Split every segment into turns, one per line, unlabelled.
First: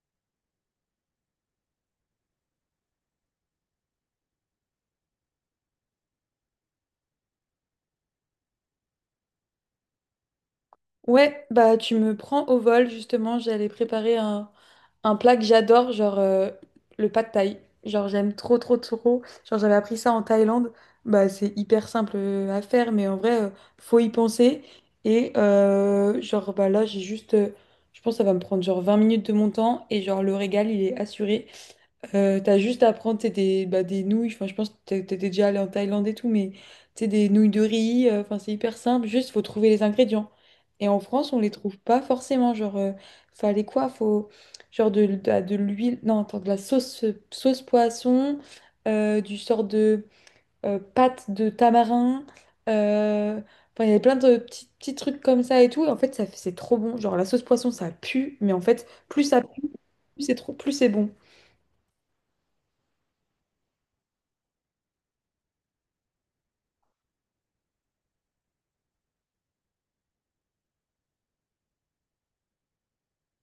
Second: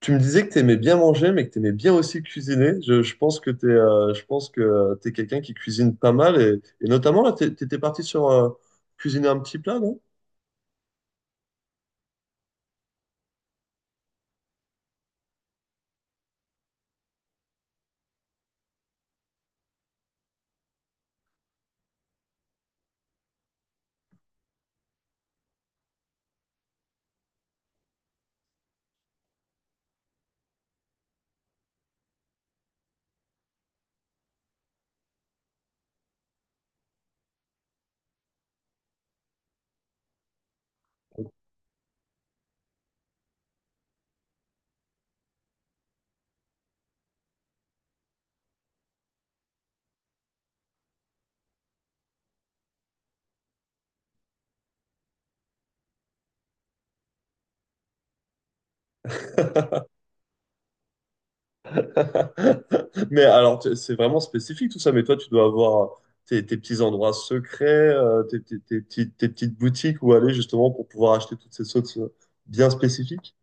Tu me disais que tu aimais bien manger, mais que tu aimais bien aussi cuisiner. Je pense que tu es, je pense que t'es quelqu'un qui cuisine pas mal. Et, notamment, là, tu étais parti sur cuisiner un petit plat, non?
Ouais, bah tu me prends au vol justement, j'allais préparer un plat que j'adore, genre le pad thaï. Genre j'aime trop trop trop. Genre j'avais appris ça en Thaïlande. Bah c'est hyper simple à faire, mais en vrai, faut y penser. Et genre bah là j'ai juste, je pense que ça va me prendre genre 20 minutes de mon temps et genre le régal il est assuré. T'as juste à prendre t'sais, des, bah, des nouilles, enfin, je pense que t'étais déjà allé en Thaïlande et tout, mais t'sais, des nouilles de riz, enfin, c'est hyper simple, juste faut trouver les ingrédients. Et en France, on les trouve pas forcément, genre, fallait quoi? Faut, genre de l'huile, non, attends, de la sauce, sauce poisson, du sort de pâte de tamarin, euh, enfin, il y avait plein de petits, petits trucs comme ça et tout, et en fait, c'est trop bon, genre, la sauce poisson, ça pue, mais en fait, plus ça pue, plus c'est trop, plus c'est bon.
Mais alors, c'est vraiment spécifique tout ça. Mais toi, tu dois avoir tes petits endroits secrets, tes petites boutiques où aller justement pour pouvoir acheter toutes ces sauces bien spécifiques.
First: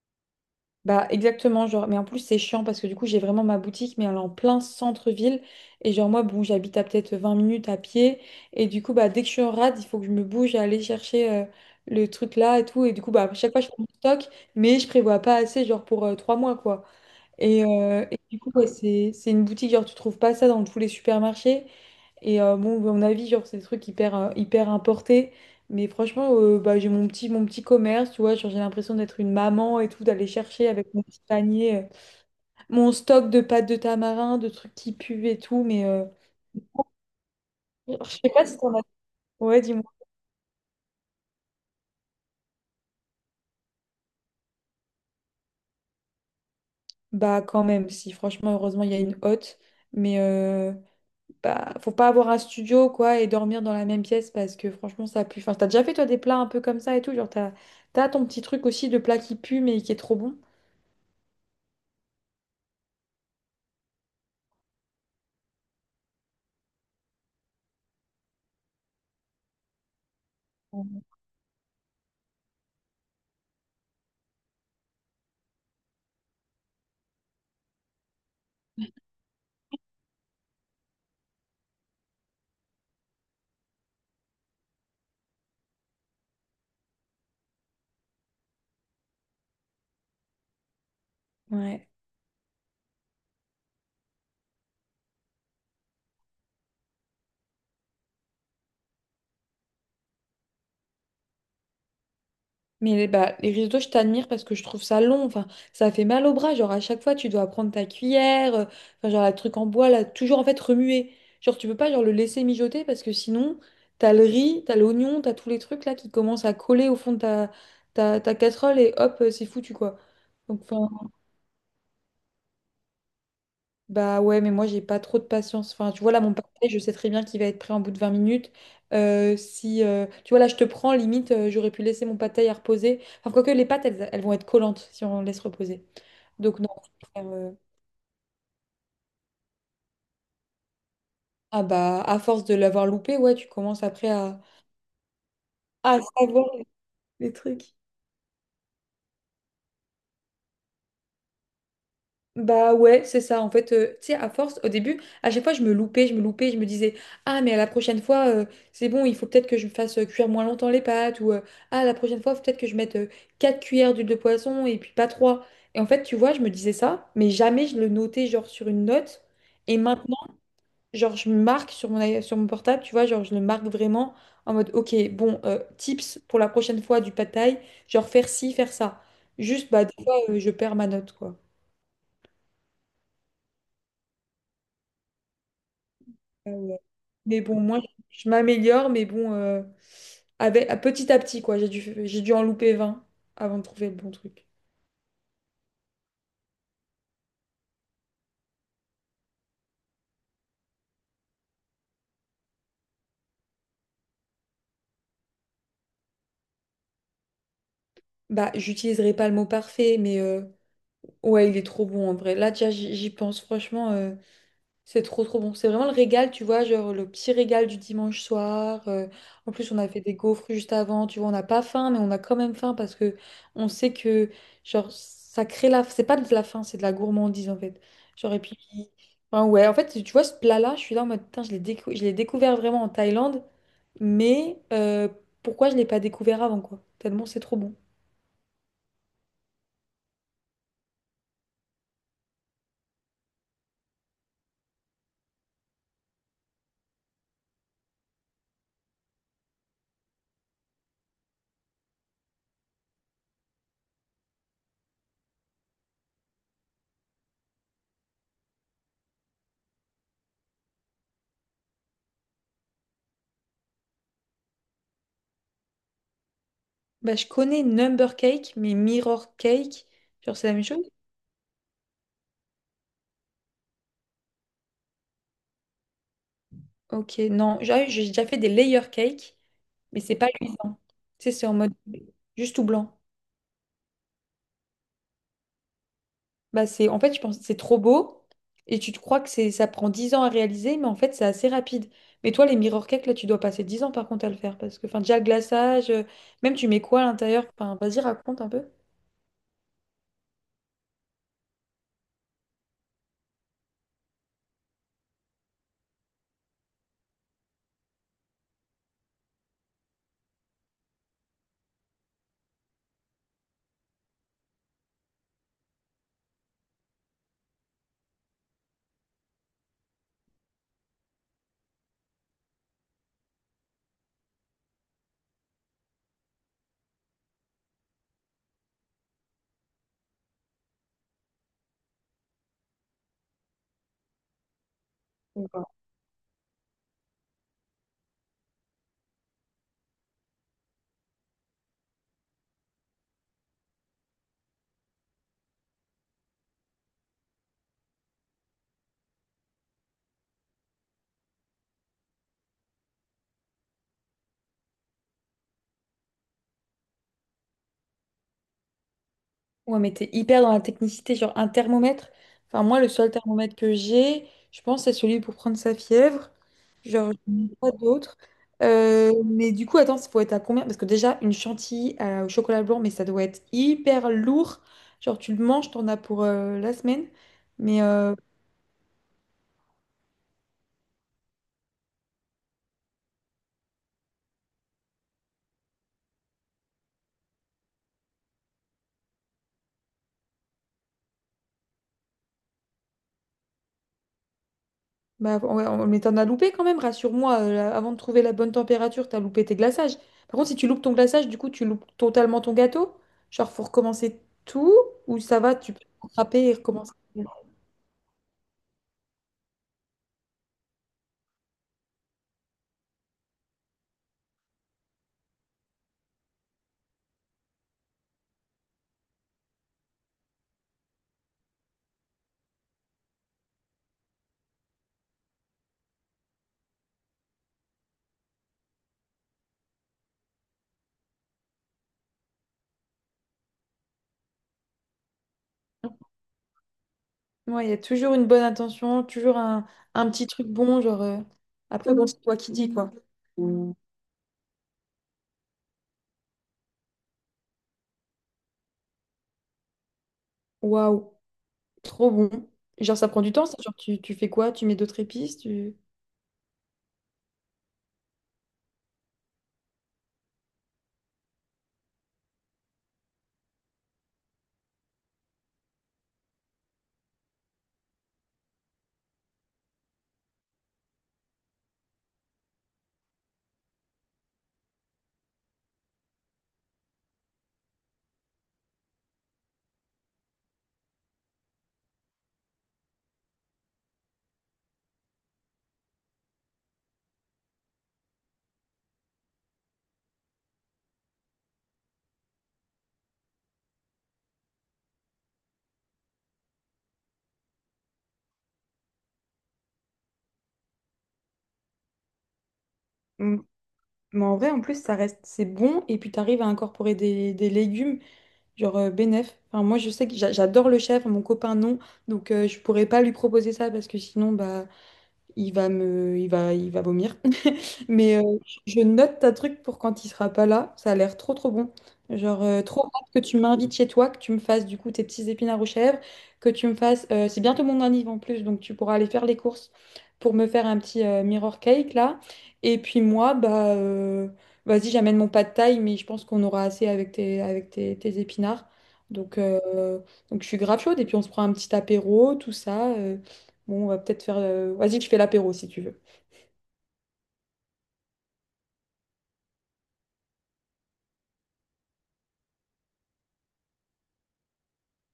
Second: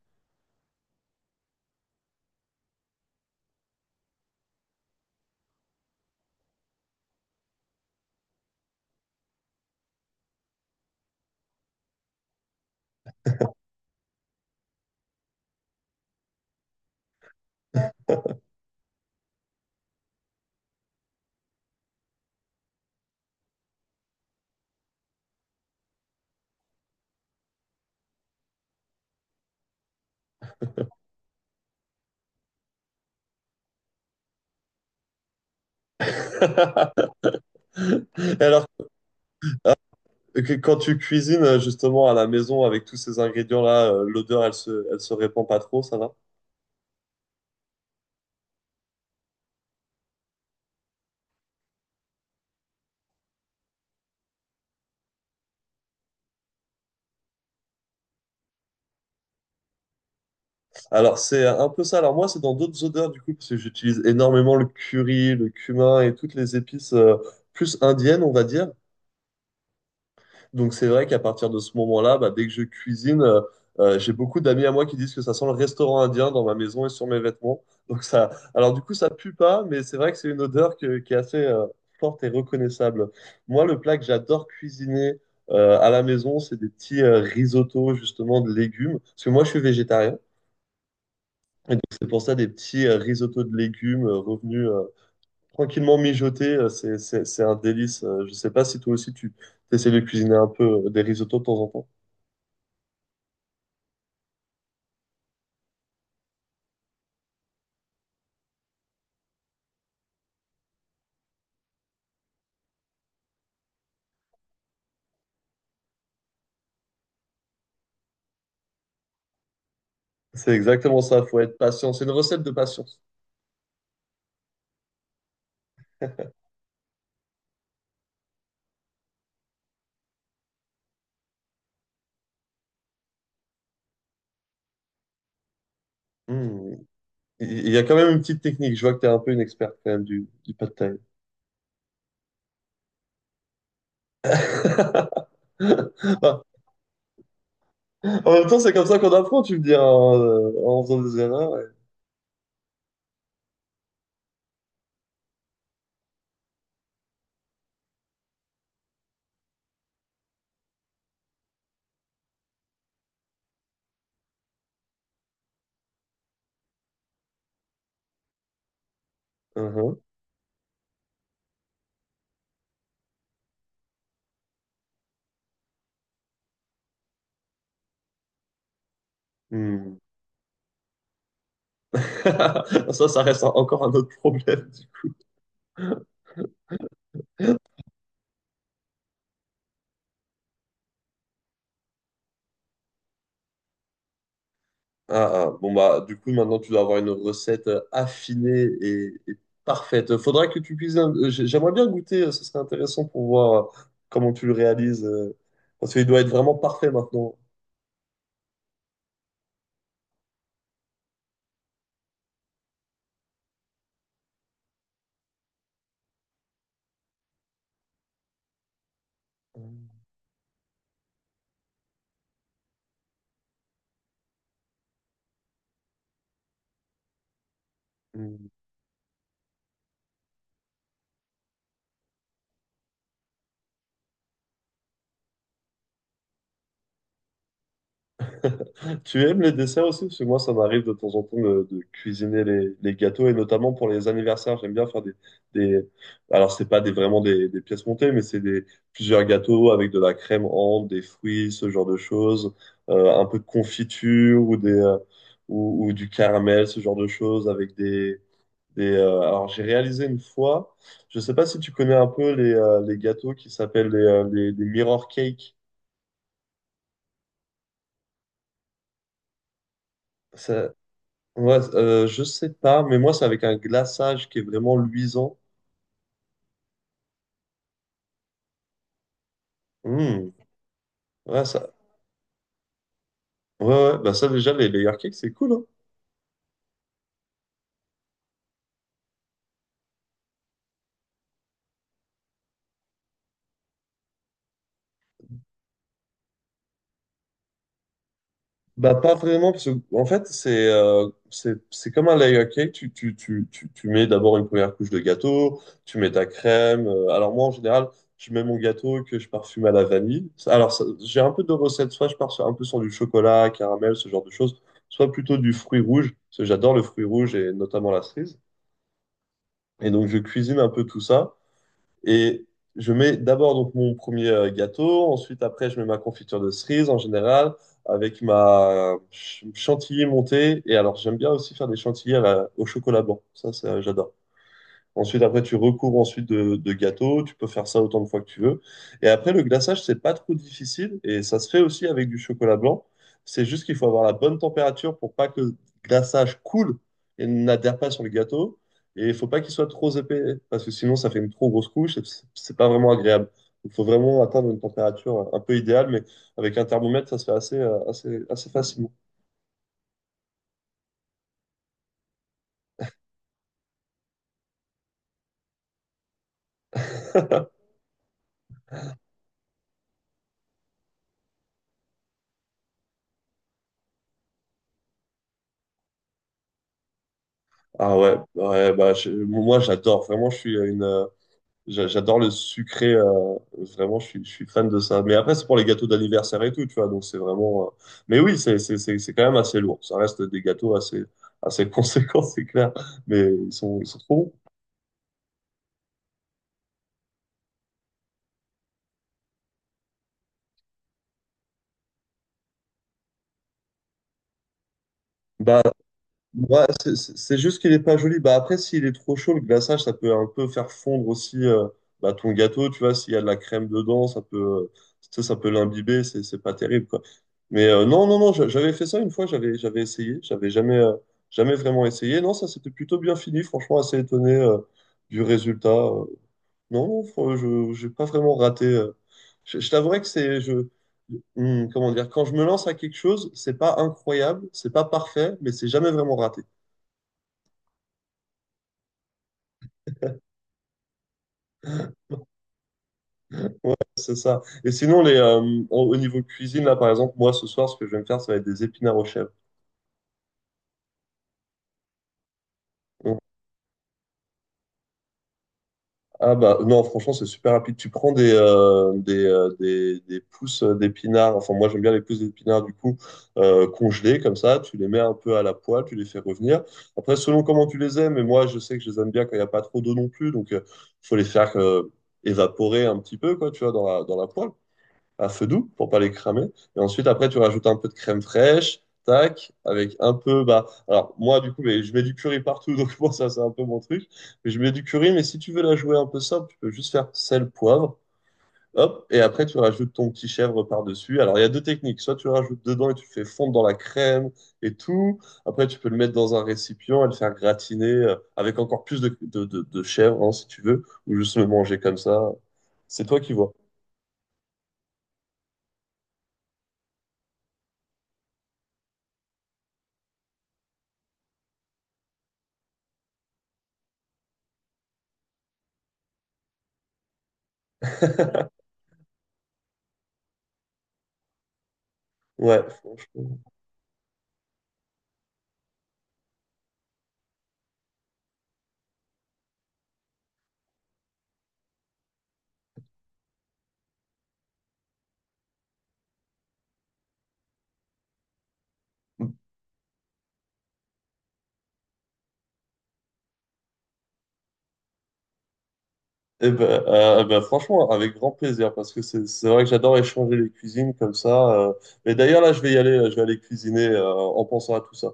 Bah exactement, genre, mais en plus c'est chiant parce que du coup j'ai vraiment ma boutique, mais elle est en plein centre-ville. Et genre moi, bon, j'habite à peut-être 20 minutes à pied. Et du coup, bah dès que je suis en rade, il faut que je me bouge à aller chercher le truc là et tout. Et du coup, bah à chaque fois je fais mon stock, mais je prévois pas assez, genre pour 3 mois, quoi. Et du coup, ouais, c'est une boutique, genre tu trouves pas ça dans tous les supermarchés. Et bon, à mon avis, genre, c'est des trucs hyper, hyper importés. Mais franchement, bah, j'ai mon petit commerce, tu vois. Genre, j'ai l'impression d'être une maman et tout, d'aller chercher avec mon petit panier, mon stock de pâtes de tamarin, de trucs qui puent et tout. Mais je sais pas si
Alors,
t'en as. Ouais, dis-moi.
et que quand tu cuisines justement à la maison avec tous ces ingrédients-là, l'odeur, elle se répand pas trop, ça va?
Bah, quand même, si. Franchement, heureusement, il y a une hotte. Mais bah, faut pas avoir un studio, quoi, et dormir dans la même pièce parce que franchement, ça pue. Enfin, t'as déjà fait, toi, des plats un peu comme ça et tout. Genre, t'as ton petit truc aussi de plat qui pue, mais qui est trop bon.
Alors c'est un peu ça. Alors moi, c'est dans d'autres odeurs du coup, parce que j'utilise énormément le curry, le cumin et toutes les épices plus indiennes, on va dire. Donc c'est vrai qu'à partir de ce moment-là, bah, dès que je cuisine, j'ai beaucoup d'amis à moi qui disent que ça sent le restaurant indien dans ma maison et sur mes vêtements. Donc ça, alors du coup ça pue pas, mais c'est vrai que c'est une odeur qui est assez forte et reconnaissable. Moi, le plat que j'adore cuisiner à la maison, c'est des petits risottos justement de légumes, parce que moi je suis végétarien. Et donc
Ouais.
c'est pour ça des petits risottos de légumes revenus tranquillement mijotés, c'est un délice. Je sais pas si toi aussi tu essaies de cuisiner un peu des risottos de temps en temps.
Mais les, bah, les risottos, je t'admire parce que je trouve ça long. Enfin, ça fait mal au bras. Genre, à chaque fois, tu dois prendre ta cuillère. Enfin, genre, le truc en bois, là, toujours en fait remuer. Genre, tu peux pas genre, le laisser mijoter parce que sinon, t'as le riz, t'as l'oignon, t'as tous les trucs là qui commencent à coller au fond de ta casserole et hop, c'est foutu quoi.
C'est
Donc, enfin,
exactement ça, faut être patient. C'est une recette de patience.
bah ouais, mais moi j'ai pas trop de patience. Enfin, tu vois là mon parfait, je sais très bien qu'il va être prêt en bout de 20 minutes. Si tu vois là, je te prends limite, j'aurais pu laisser mon pad thaï à reposer. Enfin, quoique les pâtes, elles, elles vont être collantes si on laisse reposer. Donc non.
Hmm.
euh,
Il y a quand même une petite technique. Je vois que tu es un peu une experte quand même du pad thai.
ah bah à force de l'avoir loupé, ouais, tu commences après à
Bah,
savoir les trucs.
en même temps, c'est comme ça qu'on apprend, tu me dis, hein, en faisant des erreurs. Ouais.
Bah ouais, c'est ça. En fait, tu sais, à force, au début, à chaque fois, je me loupais, je me disais, ah, mais à la prochaine fois, c'est bon, il faut peut-être que je fasse cuire moins longtemps les pâtes, ou ah, la prochaine fois, faut peut-être que je mette 4 cuillères d'huile de poisson et puis pas 3. Et en fait, tu vois, je me disais ça, mais jamais je le notais, genre, sur une note. Et
Mhm.
maintenant, genre, je marque sur sur mon portable, tu vois, genre, je le marque vraiment en mode, ok, bon, tips pour la prochaine fois du pad thaï, genre, faire ci, faire ça. Juste, bah, des
Hmm.
fois, je perds ma note, quoi.
Ça reste encore un autre problème du coup.
Ah ouais. Mais bon, moi, je m'améliore, mais bon, avec, petit à petit, quoi. J'ai dû en louper 20 avant de trouver le bon truc.
Ah, ah. Bon, bah, du coup, maintenant, tu dois avoir une recette affinée et parfaite. Faudra que tu cuisines. J'aimerais bien goûter, ce serait intéressant pour voir comment tu le réalises. Parce qu'il doit être vraiment parfait maintenant.
Bah, j'utiliserai pas le mot parfait, mais ouais, il est trop bon en vrai. Là, déjà, j'y pense, franchement. C'est trop trop bon. C'est vraiment le régal, tu vois, genre le petit régal du dimanche soir. En plus, on a fait des gaufres juste avant, tu vois, on n'a pas faim, mais on a quand même faim parce que on sait que genre ça crée la c'est pas de la faim, c'est de la gourmandise en fait. Genre et
Mm.
puis enfin, ouais, en fait, tu vois ce plat-là, je suis là en mode putain, je l'ai découvert vraiment en Thaïlande, mais pourquoi je l'ai pas découvert avant quoi? Tellement c'est trop bon.
Tu aimes les desserts aussi? Parce que moi, ça m'arrive de temps en temps de cuisiner les gâteaux et notamment pour les anniversaires, j'aime bien faire des. Alors, c'est pas des, vraiment des pièces montées, mais c'est des plusieurs gâteaux avec de la crème ambre, des fruits, ce genre de choses, un peu de confiture ou ou du caramel, ce genre de choses avec des. Alors, j'ai réalisé une fois, je sais pas si tu connais un peu les gâteaux qui s'appellent les mirror cakes.
Bah, je connais Number Cake, mais Mirror Cake, genre c'est la même chose?
Ouais, je sais pas, mais moi, c'est avec un glaçage qui est vraiment luisant.
Ok, non, j'ai déjà fait des layer cake. Mais c'est pas
Hmm.
luisant. Tu sais,
Ouais,
c'est en
ça...
mode juste tout blanc.
Ouais, ouais, bah ça, déjà, les layer cakes, c'est cool, hein.
Bah, c'est, en fait, je pense que c'est trop beau et tu te crois que c'est, ça prend 10 ans à réaliser, mais en fait, c'est assez rapide. Mais toi, les mirror cakes, là, tu dois passer 10 ans par contre à le faire parce que, enfin, déjà, le glaçage, même tu mets quoi à l'intérieur? Enfin, vas-y, raconte un peu.
Bah, pas vraiment, parce que, en fait, c'est comme un layer cake. Tu mets d'abord une première couche de gâteau, tu mets ta crème. Alors, moi, en général, je mets mon gâteau que je parfume à la vanille. J'ai un peu de recettes. Soit je pars un peu sur du chocolat, caramel, ce genre de choses, soit plutôt du fruit rouge, parce que j'adore le fruit rouge et notamment la cerise. Et donc, je cuisine un peu tout ça. Et je mets d'abord donc mon premier gâteau, ensuite après je mets ma confiture de cerise en général avec ma chantilly montée. Et alors j'aime bien aussi faire des chantilly au chocolat blanc, ça, j'adore. Ensuite, après, tu recouvres ensuite de gâteau. Tu peux faire ça autant de fois que tu veux. Et après, le glaçage, c'est pas trop difficile et ça se fait aussi avec du chocolat blanc. C'est juste qu'il faut avoir la bonne température pour pas que le glaçage coule et n'adhère pas sur le gâteau. Et il faut pas qu'il soit trop épais parce que sinon, ça fait une trop grosse couche et c'est pas vraiment agréable. Il faut vraiment atteindre une température un peu idéale, mais avec un thermomètre, ça se fait assez facilement.
Ouais, mais t'es hyper dans la technicité, genre un thermomètre. Enfin, moi, le seul thermomètre que j'ai, je pense, c'est celui pour prendre sa fièvre. Genre, je n'ai pas d'autre. Mais du coup, attends, ça faut être à combien? Parce que déjà, une chantilly au chocolat blanc, mais ça doit être hyper lourd. Genre, tu le manges, t'en as pour la semaine. Mais
Ah ouais, ouais bah, moi j'adore, vraiment, je suis une, j'adore le sucré, vraiment, je suis fan de ça. Mais après, c'est pour les gâteaux d'anniversaire et tout, tu vois, donc c'est vraiment. Mais oui, c'est quand même assez lourd. Ça reste des gâteaux assez conséquents, c'est clair. Mais ils sont trop bons.
bah, ouais, on- mais t'en as loupé quand même, rassure-moi. Là, avant de trouver la bonne température, t'as loupé tes glaçages. Par contre, si tu loupes ton glaçage, du coup, tu loupes totalement ton gâteau. Genre, faut recommencer tout ou ça va,
Bah,
tu peux rattraper et
ouais,
recommencer.
c'est juste qu'il est pas joli. Bah après, s'il est trop chaud, le glaçage, ça peut un peu faire fondre aussi ton gâteau, tu vois, s'il y a de la crème dedans, tu sais, ça peut l'imbiber, c'est pas terrible, quoi. Mais non, non, non, j'avais fait ça une fois, j'avais essayé, j'avais jamais, jamais vraiment essayé. Non, ça c'était plutôt bien fini, franchement, assez étonné du résultat. Non, non, fr- je j'ai pas vraiment raté. Je t'avouerai que comment dire, quand je me lance à quelque chose, c'est pas incroyable, c'est pas parfait, mais c'est jamais vraiment raté.
Ouais, il y a toujours une bonne intention, toujours un petit truc bon, genre. Après, bon, c'est toi qui dis, quoi.
Ouais, c'est ça. Et sinon, au au niveau cuisine, là, par exemple, moi, ce soir, ce que je vais me faire, ça va être des épinards au chèvres.
Waouh, trop bon. Genre, ça
Mm.
prend du temps, ça. Genre, tu fais quoi? Tu mets d'autres épices, tu...
Ah bah non, franchement, c'est super rapide. Tu prends des pousses d'épinards, enfin moi j'aime bien les pousses d'épinards du coup, congelées comme ça, tu les mets un peu à la poêle, tu les fais revenir. Après, selon comment tu les aimes, mais moi je sais que je les aime bien quand il n'y a pas trop d'eau non plus, donc il faut les faire évaporer un petit peu, quoi, tu vois, dans dans la poêle, à feu doux pour pas les cramer. Et ensuite, après, tu rajoutes un peu de crème fraîche, tac, avec un peu, bah, alors moi, du coup, mais je mets du curry partout, donc moi, ça, c'est un peu mon truc. Mais je mets du curry, mais si tu veux la jouer un peu simple, tu peux juste faire sel, poivre, hop, et après, tu rajoutes ton petit chèvre par-dessus. Alors, il y a deux techniques. Soit tu le rajoutes dedans et tu le fais fondre dans la crème et tout. Après, tu peux le mettre dans un récipient et le faire gratiner avec encore plus de chèvre, hein, si tu veux, ou juste le manger comme ça. C'est toi qui
Mm.
vois.
Mais en vrai, en plus, ça reste, c'est bon. Et puis, tu arrives à incorporer des légumes. Genre Bénef. Enfin, moi, je sais que j'adore le chef, mon copain non. Donc, je pourrais pas lui proposer ça parce que sinon, bah, il va me, il va vomir. Mais je note ta truc pour quand il sera pas là. Ça a l'air trop trop bon. Genre
Ouais,
trop hâte que tu
franchement.
m'invites chez toi, que tu me fasses du coup tes petits épinards aux chèvres, que tu me fasses. C'est bientôt mon anniv en plus, donc tu pourras aller faire les courses pour me faire un petit mirror cake là. Et puis moi, bah vas-y, j'amène mon pas de taille, mais je pense qu'on aura assez avec tes épinards.
Eh
Donc euh, donc je suis grave chaude et puis on se prend un petit apéro, tout ça. Bon, on va peut-être faire. Vas-y, je fais l'apéro si tu veux.
ben, eh ben, franchement, avec grand plaisir, parce que c'est vrai que j'adore échanger les cuisines comme ça. Mais d'ailleurs, là, je vais y aller, je vais aller cuisiner en pensant à tout ça.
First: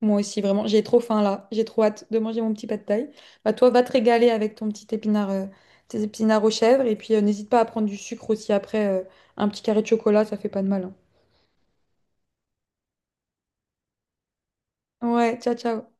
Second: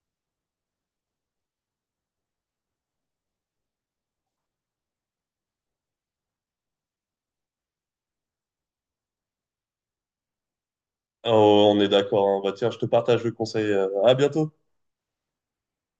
Moi aussi, vraiment, j'ai trop faim là. J'ai trop hâte de manger mon petit pad thaï. Bah, toi, va te régaler avec ton petit épinard, tes épinards aux chèvres. Et puis, n'hésite pas à prendre du sucre aussi après. Un petit carré de chocolat, ça fait pas de mal, hein.
Oh, on est d'accord, hein. Bah, tiens, je te partage le conseil. Euh. À bientôt.
Ouais, ciao, ciao.